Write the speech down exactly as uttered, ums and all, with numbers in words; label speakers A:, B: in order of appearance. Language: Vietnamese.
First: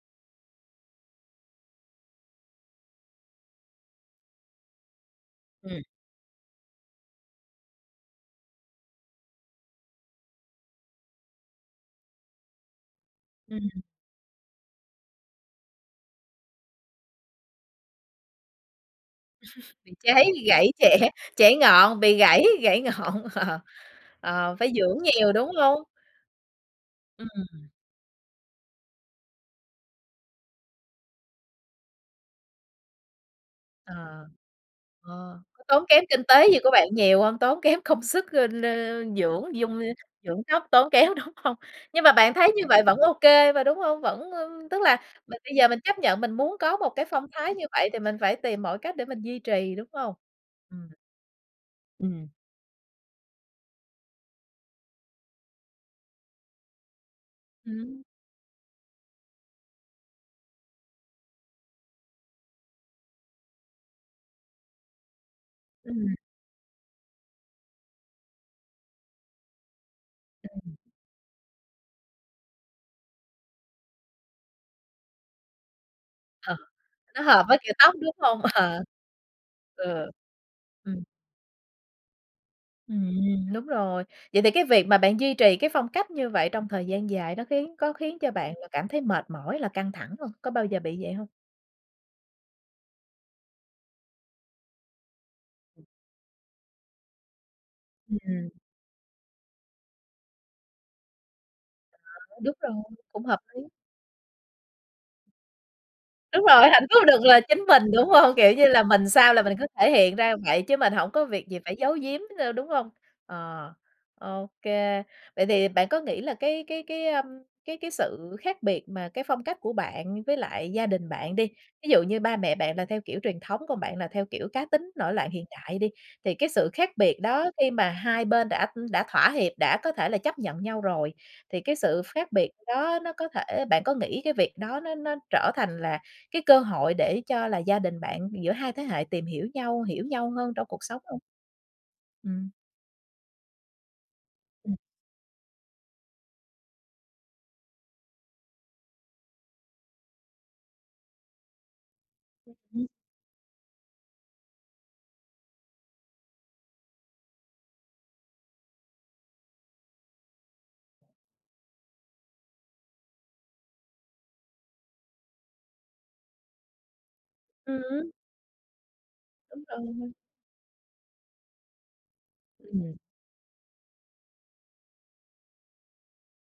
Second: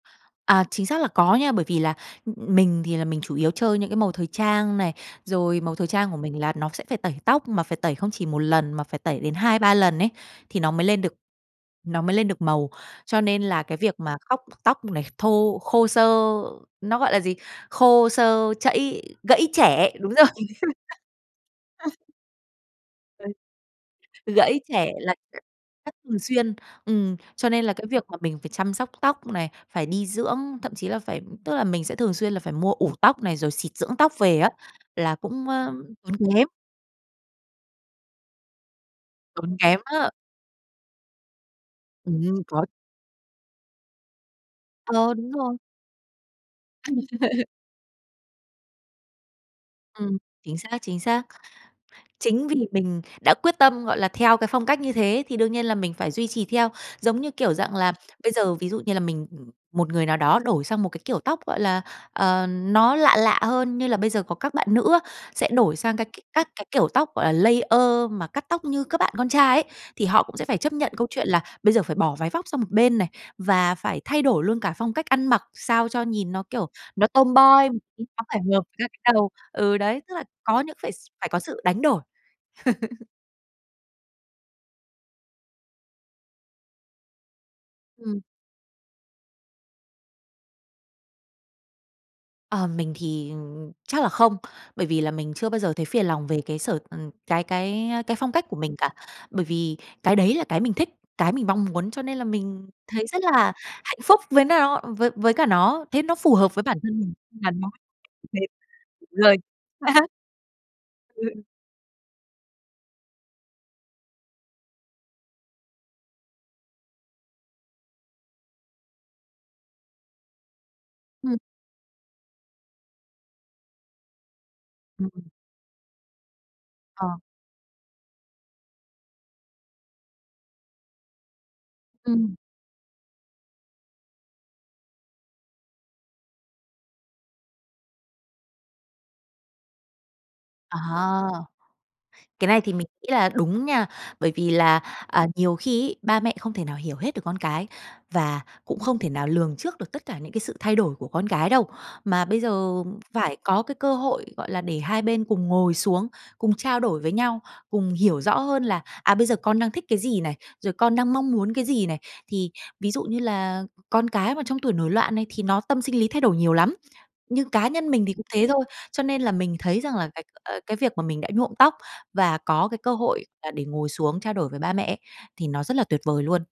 A: À, chính xác là có nha, bởi vì là mình thì là mình chủ yếu chơi những cái màu thời trang này, rồi màu
B: Ừm.
A: thời trang của mình là nó sẽ phải tẩy tóc, mà phải tẩy không chỉ một lần mà phải tẩy đến hai ba lần ấy thì nó mới lên được nó mới lên được màu. Cho nên là
B: Ừm.
A: cái việc mà khóc tóc này thô khô xơ, nó gọi là gì? Khô, xơ, chẫy gãy chẻ!
B: Bị
A: Đúng rồi!
B: cháy, bị gãy chẻ, chẻ ngọn, bị gãy, gãy ngọn,
A: Ừ,
B: ờ. Ờ,
A: gãy
B: phải
A: chẻ
B: dưỡng
A: là
B: nhiều, đúng hông?
A: rất thường xuyên, ừm, cho nên
B: Ừm.
A: là cái việc mà mình phải chăm sóc tóc này, phải đi dưỡng, thậm chí là phải tức là, mình sẽ thường xuyên là phải mua ủ tóc này, rồi xịt
B: Ờ,
A: dưỡng tóc về á, là
B: ơ,
A: cũng,
B: có
A: ơ,
B: tốn kém
A: tốn
B: kinh
A: kém.
B: tế gì của bạn nhiều hông? Tốn kém công sức, ơ,
A: Tốn
B: dưỡng
A: kém
B: dung
A: á!
B: dưỡng tóc tốn kém, đúng hông? Nhưng mà bạn
A: Ừm,
B: thấy như
A: có.
B: vậy vẫn ô kê mà, đúng hông? Vẫn tức là
A: Ờ, đúng
B: mình bây
A: rồi!
B: giờ mình chấp nhận mình muốn có một cái phong thái như vậy thì mình phải tìm mọi cách để mình duy trì, đúng hông?
A: Ừm, chính xác,
B: Ừm.
A: chính xác.
B: Ừm.
A: Chính vì mình đã quyết tâm, gọi là, theo cái phong cách như thế thì đương nhiên là mình phải duy trì theo, giống như, kiểu dạng là,
B: Ừm!
A: bây giờ ví dụ như là mình một người nào đó đổi sang một cái kiểu tóc, gọi là, ờ, nó lạ lạ hơn, như là bây giờ có các bạn nữ á sẽ đổi sang cái c
B: Ừm.
A: các cái kiểu tóc, gọi là, layer mà cắt tóc như các bạn con trai ấy, thì họ cũng sẽ phải chấp
B: Ừm.
A: nhận câu chuyện là bây giờ phải bỏ váy vóc sang một bên này và phải thay đổi luôn cả phong cách ăn mặc sao cho nhìn nó,
B: Ờ,
A: kiểu, nó
B: nó hợp với
A: tomboy
B: kiểu
A: m
B: tóc, đúng
A: nó phải
B: hông?
A: hợp với
B: Ờ.
A: cả cái đầu. Ừ, đấy,
B: Ừ,
A: tức là có những phải
B: ừm.
A: phải có sự đánh đổi.
B: Ừm, đúng rồi. Vậy thì cái việc mà bạn duy trì cái phong cách như vậy trong thời gian dài nó khiến có khiến
A: Ừm.
B: cho bạn là cảm thấy mệt mỏi, là căng thẳng hông? Có bao giờ bị vậy hông?
A: Ờ, mình thì chắc là không, bởi vì là mình chưa bao giờ thấy phiền lòng về cái sở ừm, cái cái, a, cái phong cách
B: Ừm.
A: của mình cả bởi vì cái đấy là cái mình thích, cái mình mong muốn cho nên là
B: Ờ, đúng
A: mình
B: rồi,
A: thấy rất
B: cũng hợp
A: là
B: lý.
A: hạnh phúc với nào với với cả nó thấy nó phù
B: Đúng
A: hợp với
B: rồi,
A: bản
B: hạnh
A: thân
B: phúc là
A: mình
B: được là
A: gắn
B: chính
A: bó
B: mình, đúng không?
A: thế
B: Kiểu như là, mình
A: đúng
B: sao
A: rồi!
B: là mình cứ thể hiện ra vậy chứ mình hổng có
A: Ừ.
B: việc gì phải giấu giếm đâu, đúng hông? Ờ, ô kê. Vậy thì bạn có nghĩ là cái cái cái, a, cái cái sự khác biệt mà cái phong cách của bạn với lại gia đình bạn
A: Ừm.
B: đi, ví dụ như ba mẹ bạn là theo kiểu truyền thống, còn bạn là theo kiểu cá tính,
A: Ừm.
B: nổi loạn hiện đại đi, thì cái sự khác
A: Ờ.
B: biệt đó khi mà hai bên đã đã thỏa hiệp, đã có thể là chấp nhận nhau rồi thì cái sự ph khác
A: Ừm.
B: biệt đó nó có thể bạn có nghĩ cái việc đó nó nó trở thành là cái cơ hội để cho là gia đình bạn, giữa hai thế hệ tìm hiểu nhau, hiểu nhau hơn trong
A: À!
B: cuộc sống hông?
A: Cái
B: Ừm.
A: này thì mình nghĩ là đúng nha, bởi vì là, à, nhiều khi ấy ba mẹ không thể nào hiểu hết được con cái và cũng không thể nào lường trước được tất cả những cái sự thay đổi của con cái đâu mà bây giờ phải có cái cơ hội, gọi là, để hai bên cùng ngồi xuống, cùng trao đổi với nhau, cùng hiểu rõ hơn là, à, bây giờ con đang thích cái gì này, rồi con đang mong muốn cái gì này. Thì ví dụ như là con cái mà trong tuổi nổi loạn này thì nó tâm sinh lý thay đổi nhiều lắm, như cá nhân mình
B: Ừm.
A: thì cũng thế thôi cho nên là mình
B: Đúng
A: thấy rằng là
B: rồi.
A: cái, ơ, cái việc mà mình đã nhuộm tóc và có cái cơ
B: Ừm.
A: hội là để ngồi xuống trao đổi với ba mẹ ấy, thì nó rất là tuyệt vời luôn.